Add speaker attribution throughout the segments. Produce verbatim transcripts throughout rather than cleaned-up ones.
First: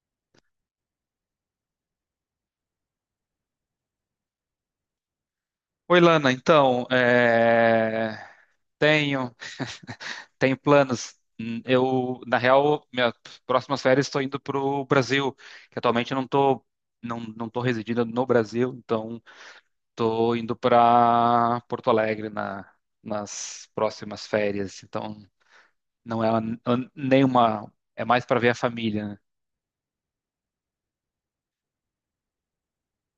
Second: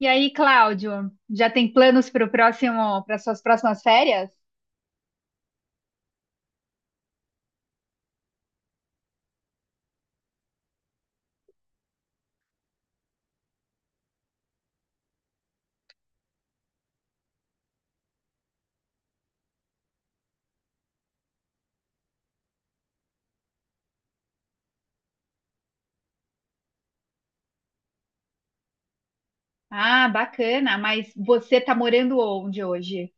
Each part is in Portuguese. Speaker 1: E aí, Cláudio, já tem planos para o próximo, para suas próximas férias?
Speaker 2: Oi, Lana. Então, é, tenho tenho planos. Hum, Eu, na real, minhas próximas férias estou indo para o Brasil, que atualmente não estou não, não tô residindo no Brasil, então estou indo para Porto Alegre na, nas próximas férias. Então, não é uma- nenhuma, é mais para ver a família, né?
Speaker 1: Ah, bacana, mas você está morando onde hoje?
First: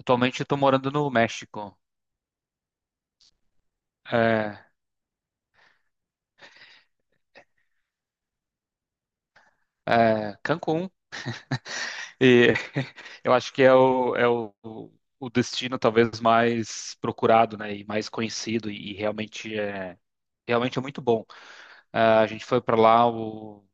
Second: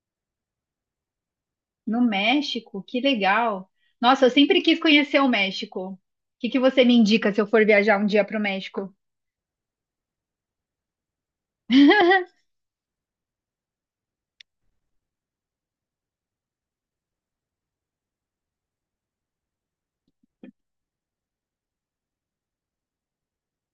Speaker 2: Atualmente estou morando no México,
Speaker 1: No México? Que legal. Nossa, eu
Speaker 2: é,
Speaker 1: sempre quis conhecer o México. O que que você me indica se eu for viajar um dia para o México?
Speaker 2: é, Cancún. E eu acho que é o, é o, o destino talvez mais procurado, né, e mais conhecido e, e realmente é realmente é muito bom. Ah, a gente foi para lá o,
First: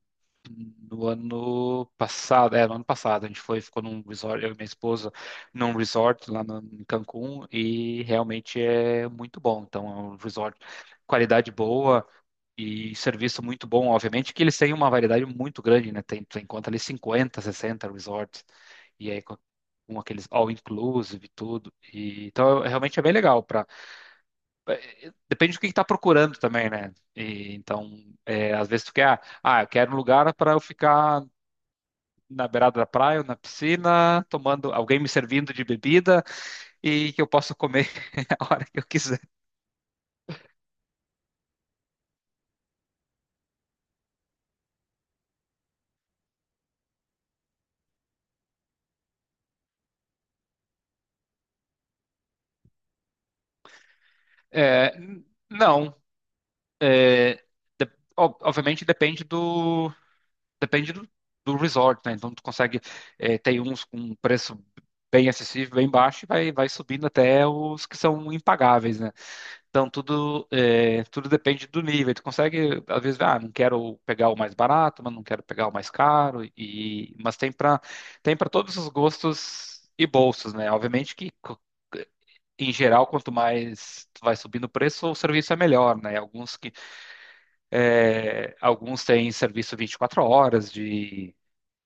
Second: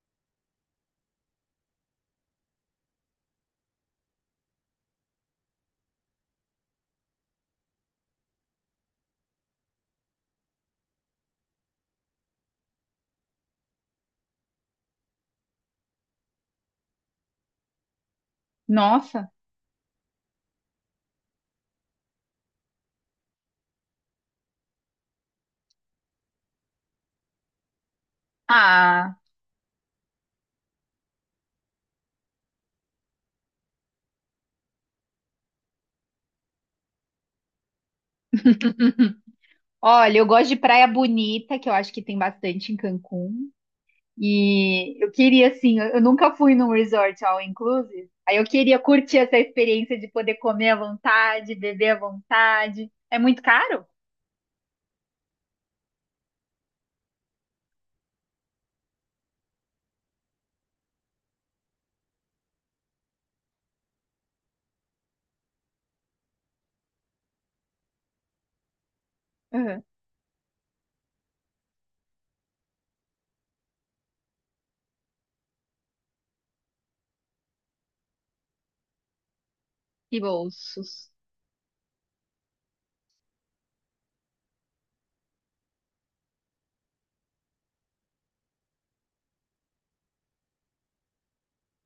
Speaker 2: no ano passado, é, no ano passado a gente foi, ficou num resort, eu e minha esposa, num resort lá no, em Cancún e realmente é muito bom. Então é um resort qualidade boa e serviço muito bom, obviamente, que eles têm uma variedade muito grande, né? Tem, tu encontra ali cinquenta, sessenta resorts, e aí
Speaker 1: Nossa.
Speaker 2: com com aqueles all inclusive e tudo. E, então, é- realmente é bem legal. Pra, é, depende do que está procurando também, né? E, então, é, às vezes tu quer,
Speaker 1: Ah,
Speaker 2: ah, ah, eu quero um lugar para eu ficar na beirada da praia, ou na piscina, tomando, alguém me servindo de bebida e que eu possa comer a hora que eu quiser.
Speaker 1: olha, eu gosto de praia bonita, que eu acho que tem bastante em Cancún. E eu queria, assim, eu eu nunca fui num resort all inclusive. Aí eu queria curtir essa experiência de poder comer à vontade, beber à vontade. É muito caro?
Speaker 2: É, n- não, é, ob- obviamente depende do Depende do, do resort, né? Então tu consegue, eh, tem uns com preço bem acessível, bem baixo, e vai, vai subindo até os que são impagáveis, né?
Speaker 1: Uhum.
Speaker 2: Então tudo, eh, tudo depende do nível. Tu consegue, às vezes, ah, não quero pegar o mais barato, mas não quero pegar o mais caro, e, mas tem para tem para todos os gostos e
Speaker 1: E
Speaker 2: bolsos, né?
Speaker 1: bolsos.
Speaker 2: Obviamente que co- em geral, quanto mais tu vai subindo o preço, o serviço é melhor, né? Alguns que eh, alguns têm serviço 24 horas de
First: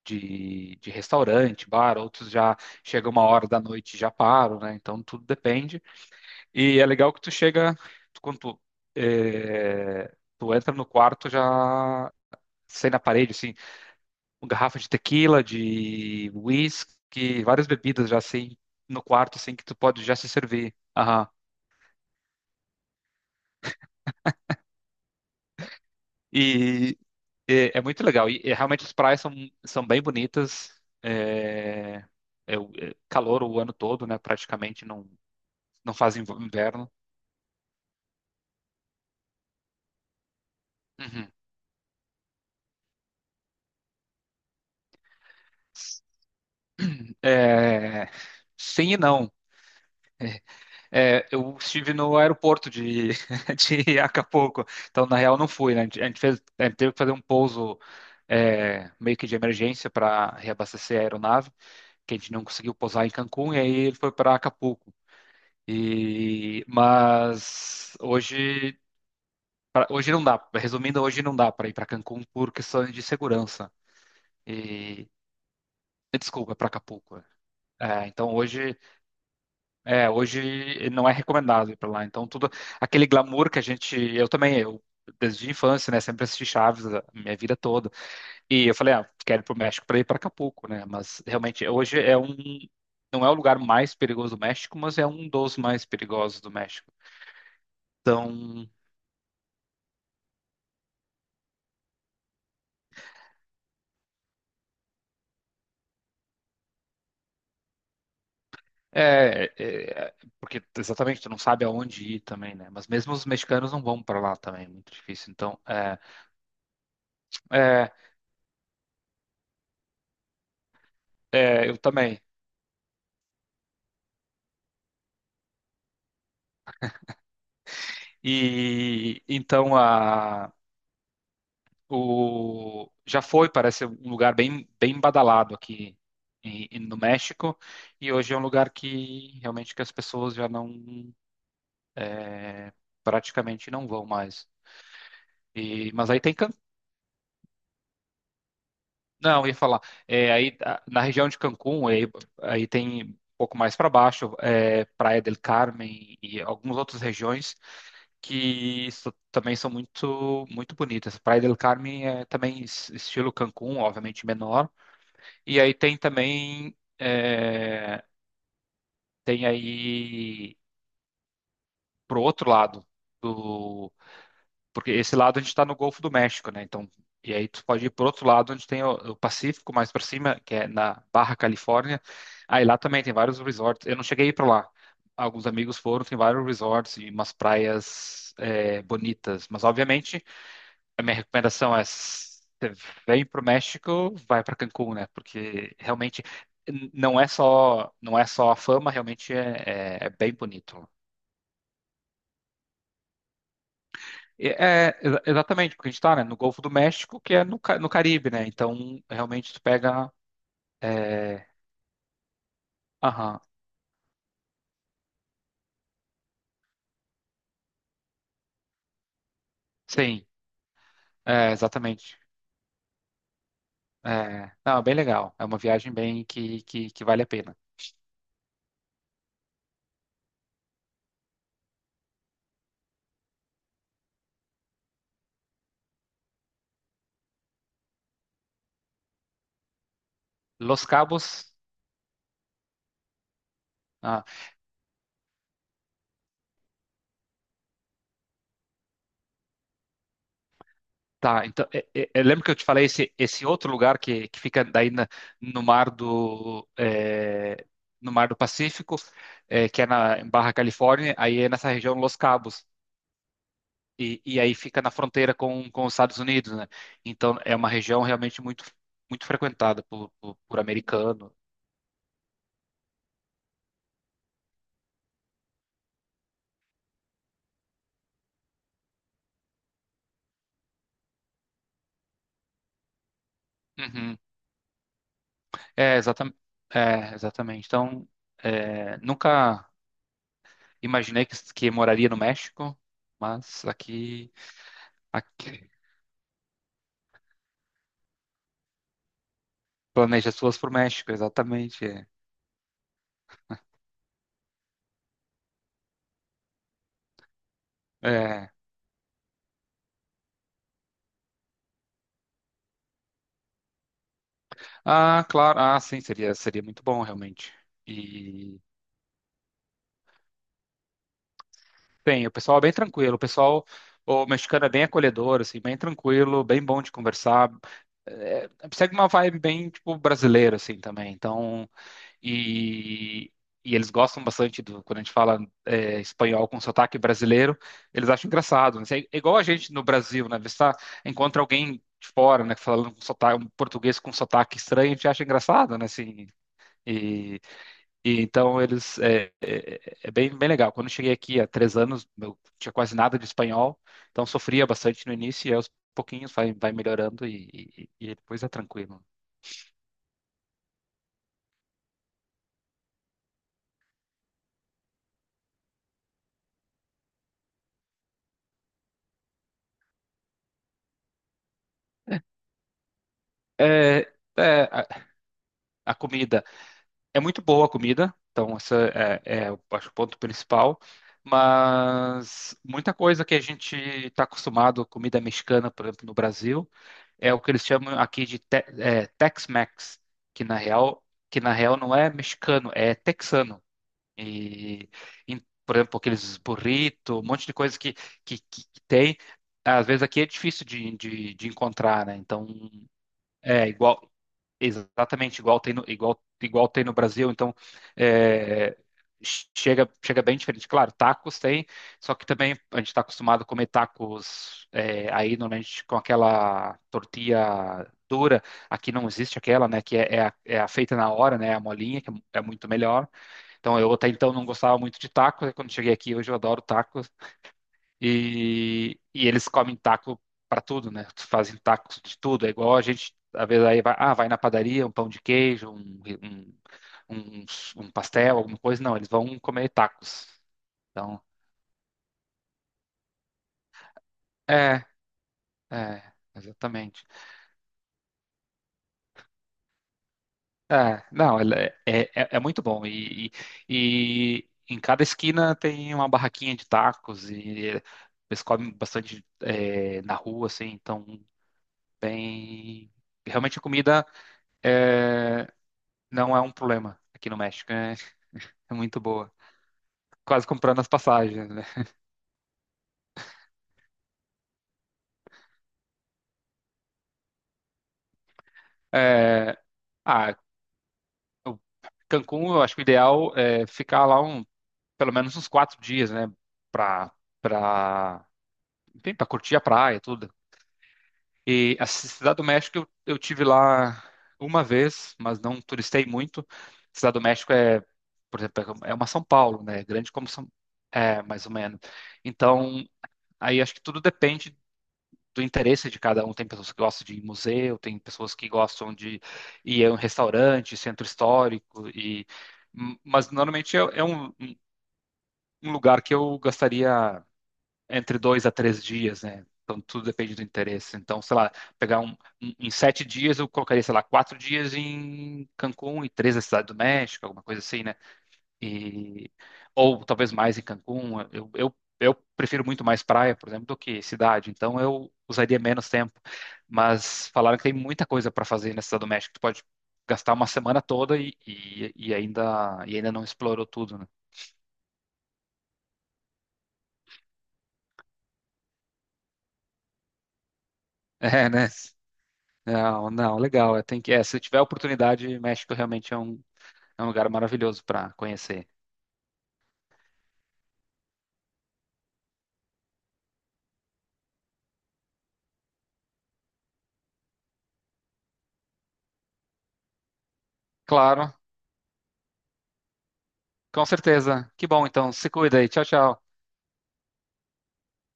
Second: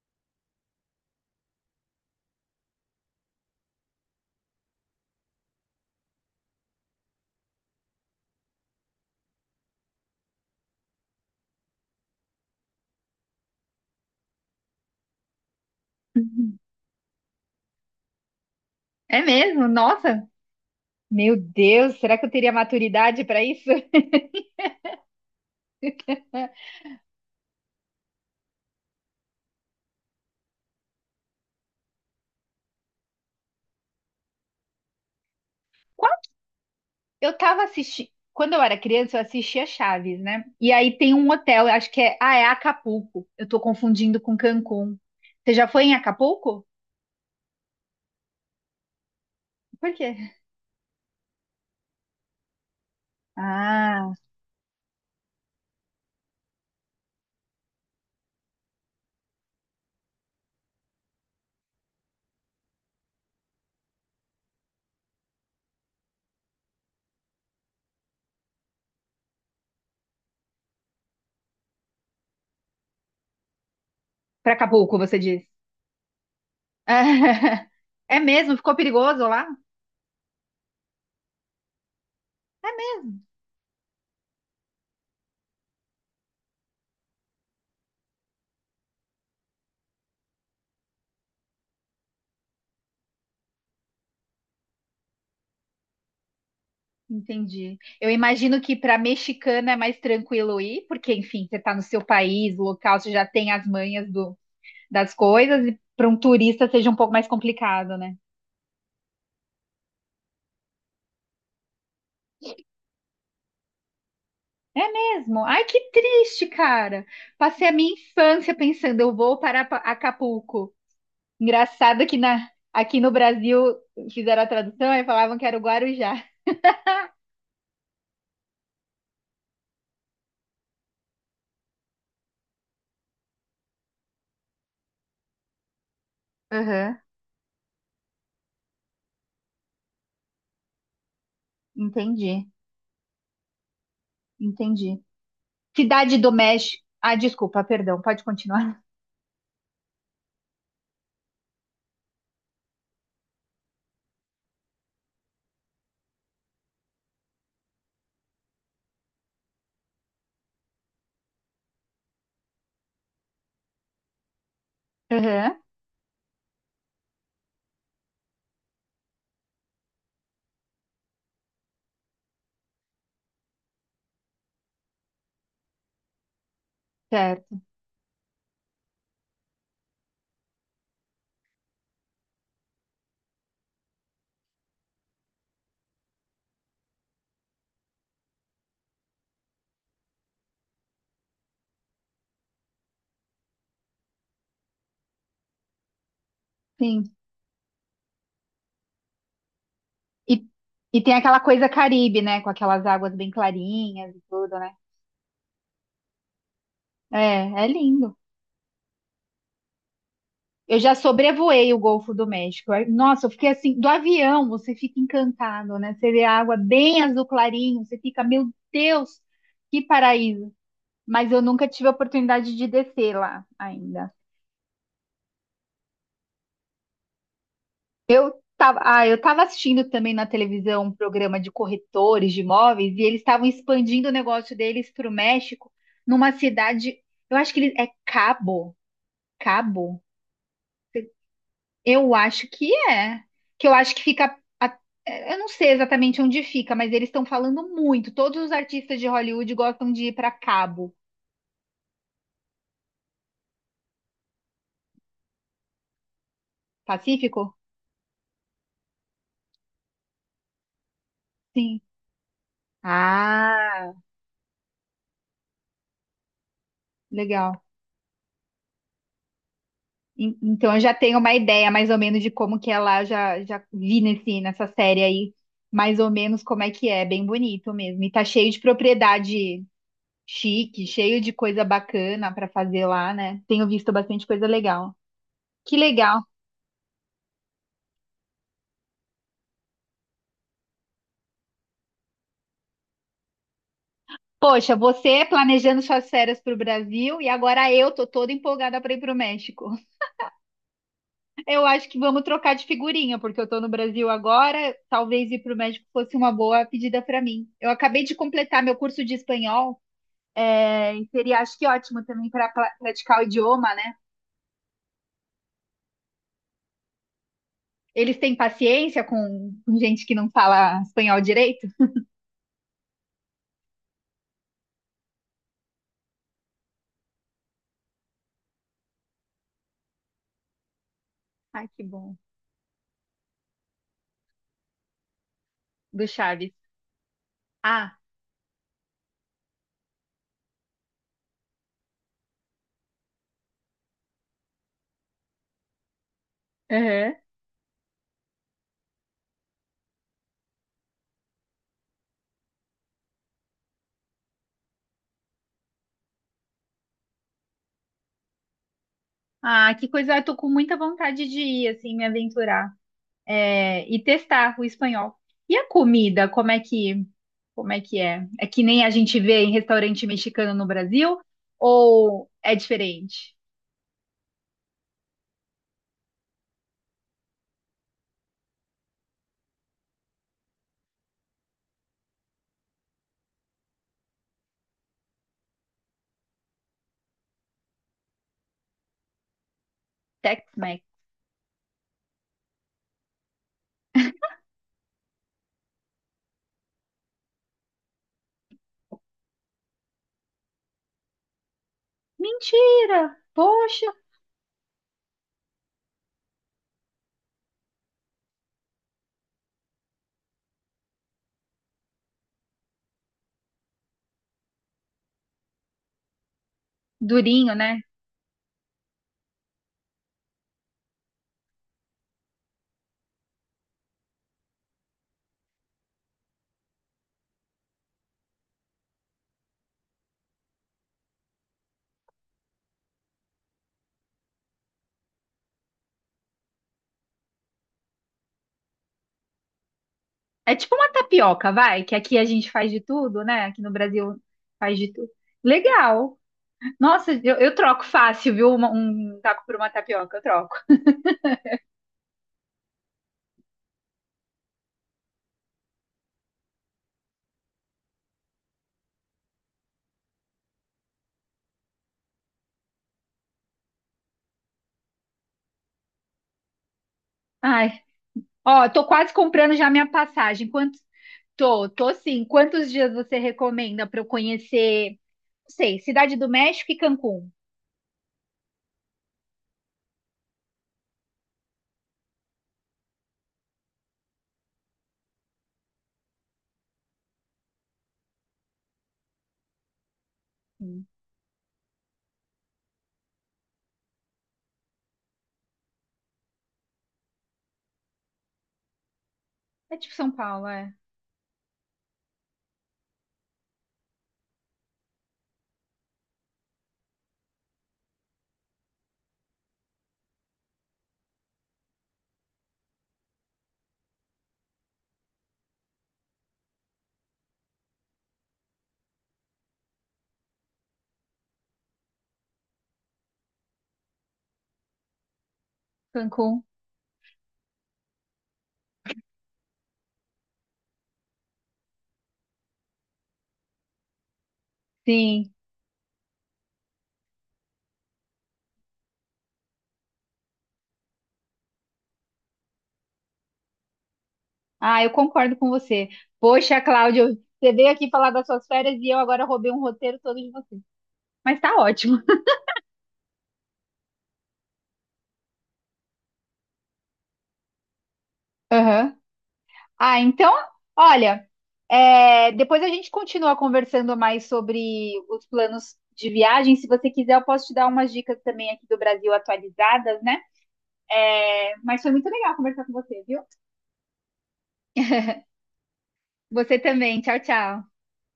Speaker 2: de, de restaurante, bar, outros já chega uma hora da noite e já param, né? Então tudo depende. E é legal que tu chega, tu- quando tu, eh, tu entra no quarto já sai na parede, assim, uma garrafa de tequila, de
Speaker 1: Uhum.
Speaker 2: whisky, várias bebidas já assim no
Speaker 1: É
Speaker 2: quarto, assim, que
Speaker 1: mesmo?
Speaker 2: tu pode já
Speaker 1: Nossa!
Speaker 2: se servir. Aham.
Speaker 1: Meu Deus, será que eu teria maturidade para isso?
Speaker 2: E é, é muito legal. E, e realmente as praias são, são bem bonitas. É, é o- é calor o ano todo, né? Praticamente não, Não
Speaker 1: Qual-
Speaker 2: fazem inverno.
Speaker 1: Eu tava assistindo. Quando eu era criança, eu assistia Chaves, né? E aí tem
Speaker 2: Uhum.
Speaker 1: um hotel, eu acho que é. Ah, é Acapulco. Eu tô confundindo com Cancún. Você já foi em Acapulco?
Speaker 2: É, sim e não.
Speaker 1: Por quê?
Speaker 2: É, eu estive no aeroporto de, de
Speaker 1: Ah.
Speaker 2: Acapulco, então na real não fui, né? A gente a gente fez, a gente teve que fazer um pouso é, meio que de emergência para reabastecer a aeronave, que a gente não conseguiu pousar em Cancún e aí ele foi para Acapulco. E mas hoje pra- hoje não dá. Resumindo, hoje não dá para ir para Cancún por questões de segurança.
Speaker 1: Pra Acapulco,
Speaker 2: E
Speaker 1: você diz.
Speaker 2: desculpa, para Acapulco. É,
Speaker 1: É
Speaker 2: então
Speaker 1: mesmo? Ficou
Speaker 2: hoje
Speaker 1: perigoso lá?
Speaker 2: É, hoje não é recomendado ir para lá. Então, tudo aquele glamour que a gente. Eu também, eu desde a infância, né? Sempre assisti Chaves a minha vida toda. E eu falei, ah, quero ir para o México para ir para Acapulco, né? Mas realmente, hoje é um. Não é o lugar mais perigoso do México, mas é um dos mais perigosos do México.
Speaker 1: Entendi. Eu imagino
Speaker 2: Então,
Speaker 1: que para mexicana é mais tranquilo ir, porque, enfim, você está no seu país, local, você já tem as manhas do- das coisas, e para um turista seja um pouco mais complicado, né?
Speaker 2: é. é- porque exatamente, tu não sabe aonde ir também, né? Mas mesmo os mexicanos não vão para lá também, é
Speaker 1: É
Speaker 2: muito difícil.
Speaker 1: mesmo?
Speaker 2: Então,
Speaker 1: Ai, que
Speaker 2: é.
Speaker 1: triste, cara. Passei a
Speaker 2: É,
Speaker 1: minha infância pensando, eu vou para Pa- Acapulco.
Speaker 2: é eu
Speaker 1: Engraçado que
Speaker 2: também.
Speaker 1: na, aqui no Brasil fizeram a tradução e falavam que era o Guarujá.
Speaker 2: E então a o já foi, parece um lugar bem bem badalado aqui em- em- no
Speaker 1: Aham,
Speaker 2: México e hoje é um lugar que realmente que as pessoas já não,
Speaker 1: entendi,
Speaker 2: é, praticamente não vão mais.
Speaker 1: entendi.
Speaker 2: E mas
Speaker 1: Cidade
Speaker 2: aí
Speaker 1: do
Speaker 2: tem Can-
Speaker 1: México. Ah, desculpa, perdão, pode continuar.
Speaker 2: não, eu ia falar, é, aí a- na região de Cancún, aí, aí tem um pouco mais para baixo, é, Praia del Carmen e algumas outras regiões que so- também são muito muito bonitas. Praia del Carmen é também es- estilo Cancún, obviamente menor.
Speaker 1: Aham,
Speaker 2: E aí tem também, é, tem aí pro outro lado do, porque esse lado a gente está no Golfo do México, né? Então, e aí
Speaker 1: certo.
Speaker 2: tu pode ir pro outro lado onde tem o, o Pacífico mais para cima, que é na Barra Califórnia. Aí lá também tem vários resorts. Eu não cheguei para lá. Alguns amigos foram, tem vários resorts e umas praias é, bonitas, mas obviamente a minha recomendação é você vem para o México, vai para Cancún, né? Porque realmente n-
Speaker 1: Sim.
Speaker 2: não é só não é só a fama, realmente é, é- é bem
Speaker 1: E,
Speaker 2: bonito.
Speaker 1: e tem aquela coisa Caribe, né? Com aquelas águas bem clarinhas e
Speaker 2: E
Speaker 1: tudo, né?
Speaker 2: é exa- exatamente porque a gente está, né, no Golfo do México,
Speaker 1: É,
Speaker 2: que é no,
Speaker 1: é
Speaker 2: Ca- no
Speaker 1: lindo.
Speaker 2: Caribe, né? Então realmente tu pega,
Speaker 1: Eu já
Speaker 2: é,
Speaker 1: sobrevoei o Golfo do México. Aí, nossa, eu
Speaker 2: aham,
Speaker 1: fiquei assim, do avião você fica encantado, né? Você vê a água bem azul clarinho, você fica, meu Deus, que
Speaker 2: sim,
Speaker 1: paraíso. Mas eu
Speaker 2: é,
Speaker 1: nunca tive a
Speaker 2: exatamente.
Speaker 1: oportunidade de descer lá ainda.
Speaker 2: É, não, é bem legal. É uma viagem bem que, que, que vale a pena.
Speaker 1: Tava- ah, eu estava assistindo também na televisão um programa de corretores de imóveis e eles estavam expandindo o negócio deles para o México, numa cidade, eu acho que ele é Cabo, Cabo,
Speaker 2: Los Cabos,
Speaker 1: eu acho que é, que eu acho que
Speaker 2: ah,
Speaker 1: fica, a- é, eu não sei exatamente onde fica, mas eles estão falando muito. Todos os artistas de Hollywood gostam de ir para Cabo,
Speaker 2: Tá, então, é- é- eu lembro que eu te falei esse, esse outro lugar que, que fica daí na- no mar do,
Speaker 1: Pacífico?
Speaker 2: é, no mar do Pacífico, é, que é na em Barra Califórnia, aí é nessa
Speaker 1: Sim.
Speaker 2: região Los Cabos,
Speaker 1: Ah,
Speaker 2: e, e aí fica na fronteira com, com os Estados Unidos, né? Então é
Speaker 1: legal.
Speaker 2: uma região realmente muito, muito frequentada por,
Speaker 1: En-
Speaker 2: por, por
Speaker 1: Então eu já tenho uma
Speaker 2: americano.
Speaker 1: ideia mais ou menos de como que é lá, já, já vi nesse, nessa série aí, mais ou menos como é que é, bem bonito mesmo. E tá cheio de propriedade chique, cheio de coisa bacana pra fazer lá, né? Tenho visto
Speaker 2: Uhum.
Speaker 1: bastante coisa legal. Que
Speaker 2: É,
Speaker 1: legal.
Speaker 2: exatamente. É, exatamente. Então, é, nunca imaginei que, que moraria no México, mas aqui.
Speaker 1: Poxa, você
Speaker 2: aqui
Speaker 1: planejando suas férias pro Brasil e agora eu tô toda empolgada pra ir pro México.
Speaker 2: Planeja suas pro México,
Speaker 1: Eu
Speaker 2: exatamente.
Speaker 1: acho que
Speaker 2: É.
Speaker 1: vamos trocar de figurinha, porque eu tô no Brasil agora. Talvez ir para o México fosse uma boa pedida para mim. Eu acabei de
Speaker 2: É.
Speaker 1: completar meu curso de espanhol. É, e seria, acho que ótimo também para praticar o idioma, né?
Speaker 2: Ah, claro. Ah, sim, seria, seria muito bom, realmente.
Speaker 1: Eles têm
Speaker 2: E
Speaker 1: paciência com, com gente que não fala espanhol direito?
Speaker 2: bem, o pessoal é bem tranquilo. O pessoal, o mexicano é bem acolhedor, assim, bem tranquilo, bem bom de conversar. É, segue uma vibe bem, tipo, brasileira, assim, também.
Speaker 1: Ai,
Speaker 2: Então,
Speaker 1: que bom.
Speaker 2: E, e eles gostam bastante do, quando a gente fala é,
Speaker 1: Do
Speaker 2: espanhol
Speaker 1: Chaves.
Speaker 2: com sotaque brasileiro,
Speaker 1: Ah,
Speaker 2: eles acham engraçado, né? É igual a gente no Brasil, né? Você tá- encontra alguém de fora, né, falando com sotaque, um português com sotaque estranho, a gente acha engraçado, né? Assim,
Speaker 1: uhum.
Speaker 2: e, e então eles é, é, é bem, bem legal. Quando eu cheguei aqui há três anos, eu tinha quase nada de espanhol, então sofria bastante no início e aos pouquinhos vai, vai melhorando e, e, e depois é tranquilo.
Speaker 1: Ah, que coisa, eu tô com muita vontade de ir, assim, me aventurar, é, e testar o espanhol. E a comida, como é que, como é que é? É que nem a gente vê em restaurante mexicano no Brasil, ou é diferente?
Speaker 2: É, é, a, a comida é muito boa a comida, então essa é, é, eu acho, o ponto principal. Mas muita coisa que a gente está acostumado, comida mexicana, por exemplo, no Brasil, é o que eles chamam aqui de te- é, Tex-Mex, que na
Speaker 1: Tex-Mex.
Speaker 2: real, que na real não é mexicano, é texano. E, em- por exemplo, aqueles burrito, um monte de coisa que, que, que que tem. Às vezes aqui é difícil de, de, de encontrar, né? Então,
Speaker 1: Mentira!
Speaker 2: é
Speaker 1: Poxa,
Speaker 2: igual. Exatamente, igual tem no, igual, igual tem no Brasil, então é, chega, chega bem diferente. Claro, tacos tem, só que também a gente está acostumado a comer tacos é, aí normalmente com aquela
Speaker 1: durinho, né?
Speaker 2: tortilha dura, aqui não existe aquela, né, que é, é a, é a feita na hora, né, é a molinha, que é é muito melhor. Então eu até então não gostava muito de tacos, e quando cheguei aqui hoje eu adoro tacos, e, e eles comem taco para tudo, né? Fazem tacos de tudo. É igual a gente, às vezes, aí vai, ah, vai na padaria, um pão de queijo, um, um, um, um, pastel, alguma coisa. Não, eles vão comer tacos.
Speaker 1: É tipo uma
Speaker 2: Então,
Speaker 1: tapioca, vai, que aqui a gente faz de tudo, né? Aqui no Brasil faz
Speaker 2: é,
Speaker 1: de tudo.
Speaker 2: é,
Speaker 1: Legal.
Speaker 2: exatamente.
Speaker 1: Nossa, eu, eu troco fácil, viu? Uma- Um, taco por uma tapioca, eu troco.
Speaker 2: É, não, ela é, é, é é muito bom. E, e, e em cada esquina tem uma barraquinha de tacos e eles comem bastante é, na rua, assim. Então, bem realmente a comida. é, não é um problema aqui no México.
Speaker 1: Ai,
Speaker 2: É,
Speaker 1: ó,
Speaker 2: é
Speaker 1: tô
Speaker 2: muito
Speaker 1: quase
Speaker 2: boa.
Speaker 1: comprando já minha
Speaker 2: Quase
Speaker 1: passagem.
Speaker 2: comprando
Speaker 1: Quantos?
Speaker 2: as passagens, né?
Speaker 1: Tô, tô sim. Quantos dias você recomenda pra eu conhecer? Não sei, Cidade do México e Cancún.
Speaker 2: É, ah, o Cancún, eu acho que o ideal é ficar lá um, pelo menos uns quatro dias, né? Pra, pra, Enfim, pra curtir a praia, tudo.
Speaker 1: Hum,
Speaker 2: E a Cidade do México eu, eu tive lá uma vez, mas não turistei muito. Cidade do México é, por exemplo, é uma São Paulo,
Speaker 1: É
Speaker 2: né?
Speaker 1: tipo São
Speaker 2: Grande como
Speaker 1: Paulo,
Speaker 2: São,
Speaker 1: é.
Speaker 2: é, mais ou menos. Então, aí acho que tudo depende do interesse de cada um. Tem pessoas que gostam de ir em museu, tem pessoas que gostam de ir a um restaurante, centro histórico, e mas normalmente é, é um, um lugar que eu gastaria entre dois a três dias, né? Então tudo depende do interesse. Então, sei lá, pegar um em em sete dias eu colocaria, sei lá, quatro dias em Cancún e três na
Speaker 1: Cancún,
Speaker 2: Cidade do México, alguma coisa assim, né? E ou talvez mais em Cancún. Eu, eu, eu prefiro muito mais praia, por exemplo, do que cidade, então eu
Speaker 1: sim.
Speaker 2: usaria menos tempo. Mas falaram que tem muita coisa para fazer na Cidade do México. Tu pode gastar uma semana toda e, e, e ainda e ainda não explorou tudo, né?
Speaker 1: Ah, eu concordo com você. Poxa, Cláudio, você veio aqui falar das suas férias e eu agora roubei um roteiro todo de você. Mas
Speaker 2: É,
Speaker 1: tá
Speaker 2: né?
Speaker 1: ótimo.
Speaker 2: Não, não, legal. é, Tem que, é, se tiver oportunidade, México realmente é um, é um, lugar maravilhoso para conhecer.
Speaker 1: Aham. Ah, então, olha, é, depois a gente continua conversando mais sobre os planos de viagem. Se você quiser, eu posso te dar umas dicas também aqui do Brasil atualizadas, né?
Speaker 2: Claro,
Speaker 1: É, mas foi muito legal conversar com você, viu?
Speaker 2: com certeza. Que bom, então. Se cuida aí. Tchau, tchau.
Speaker 1: Você também. Tchau, tchau.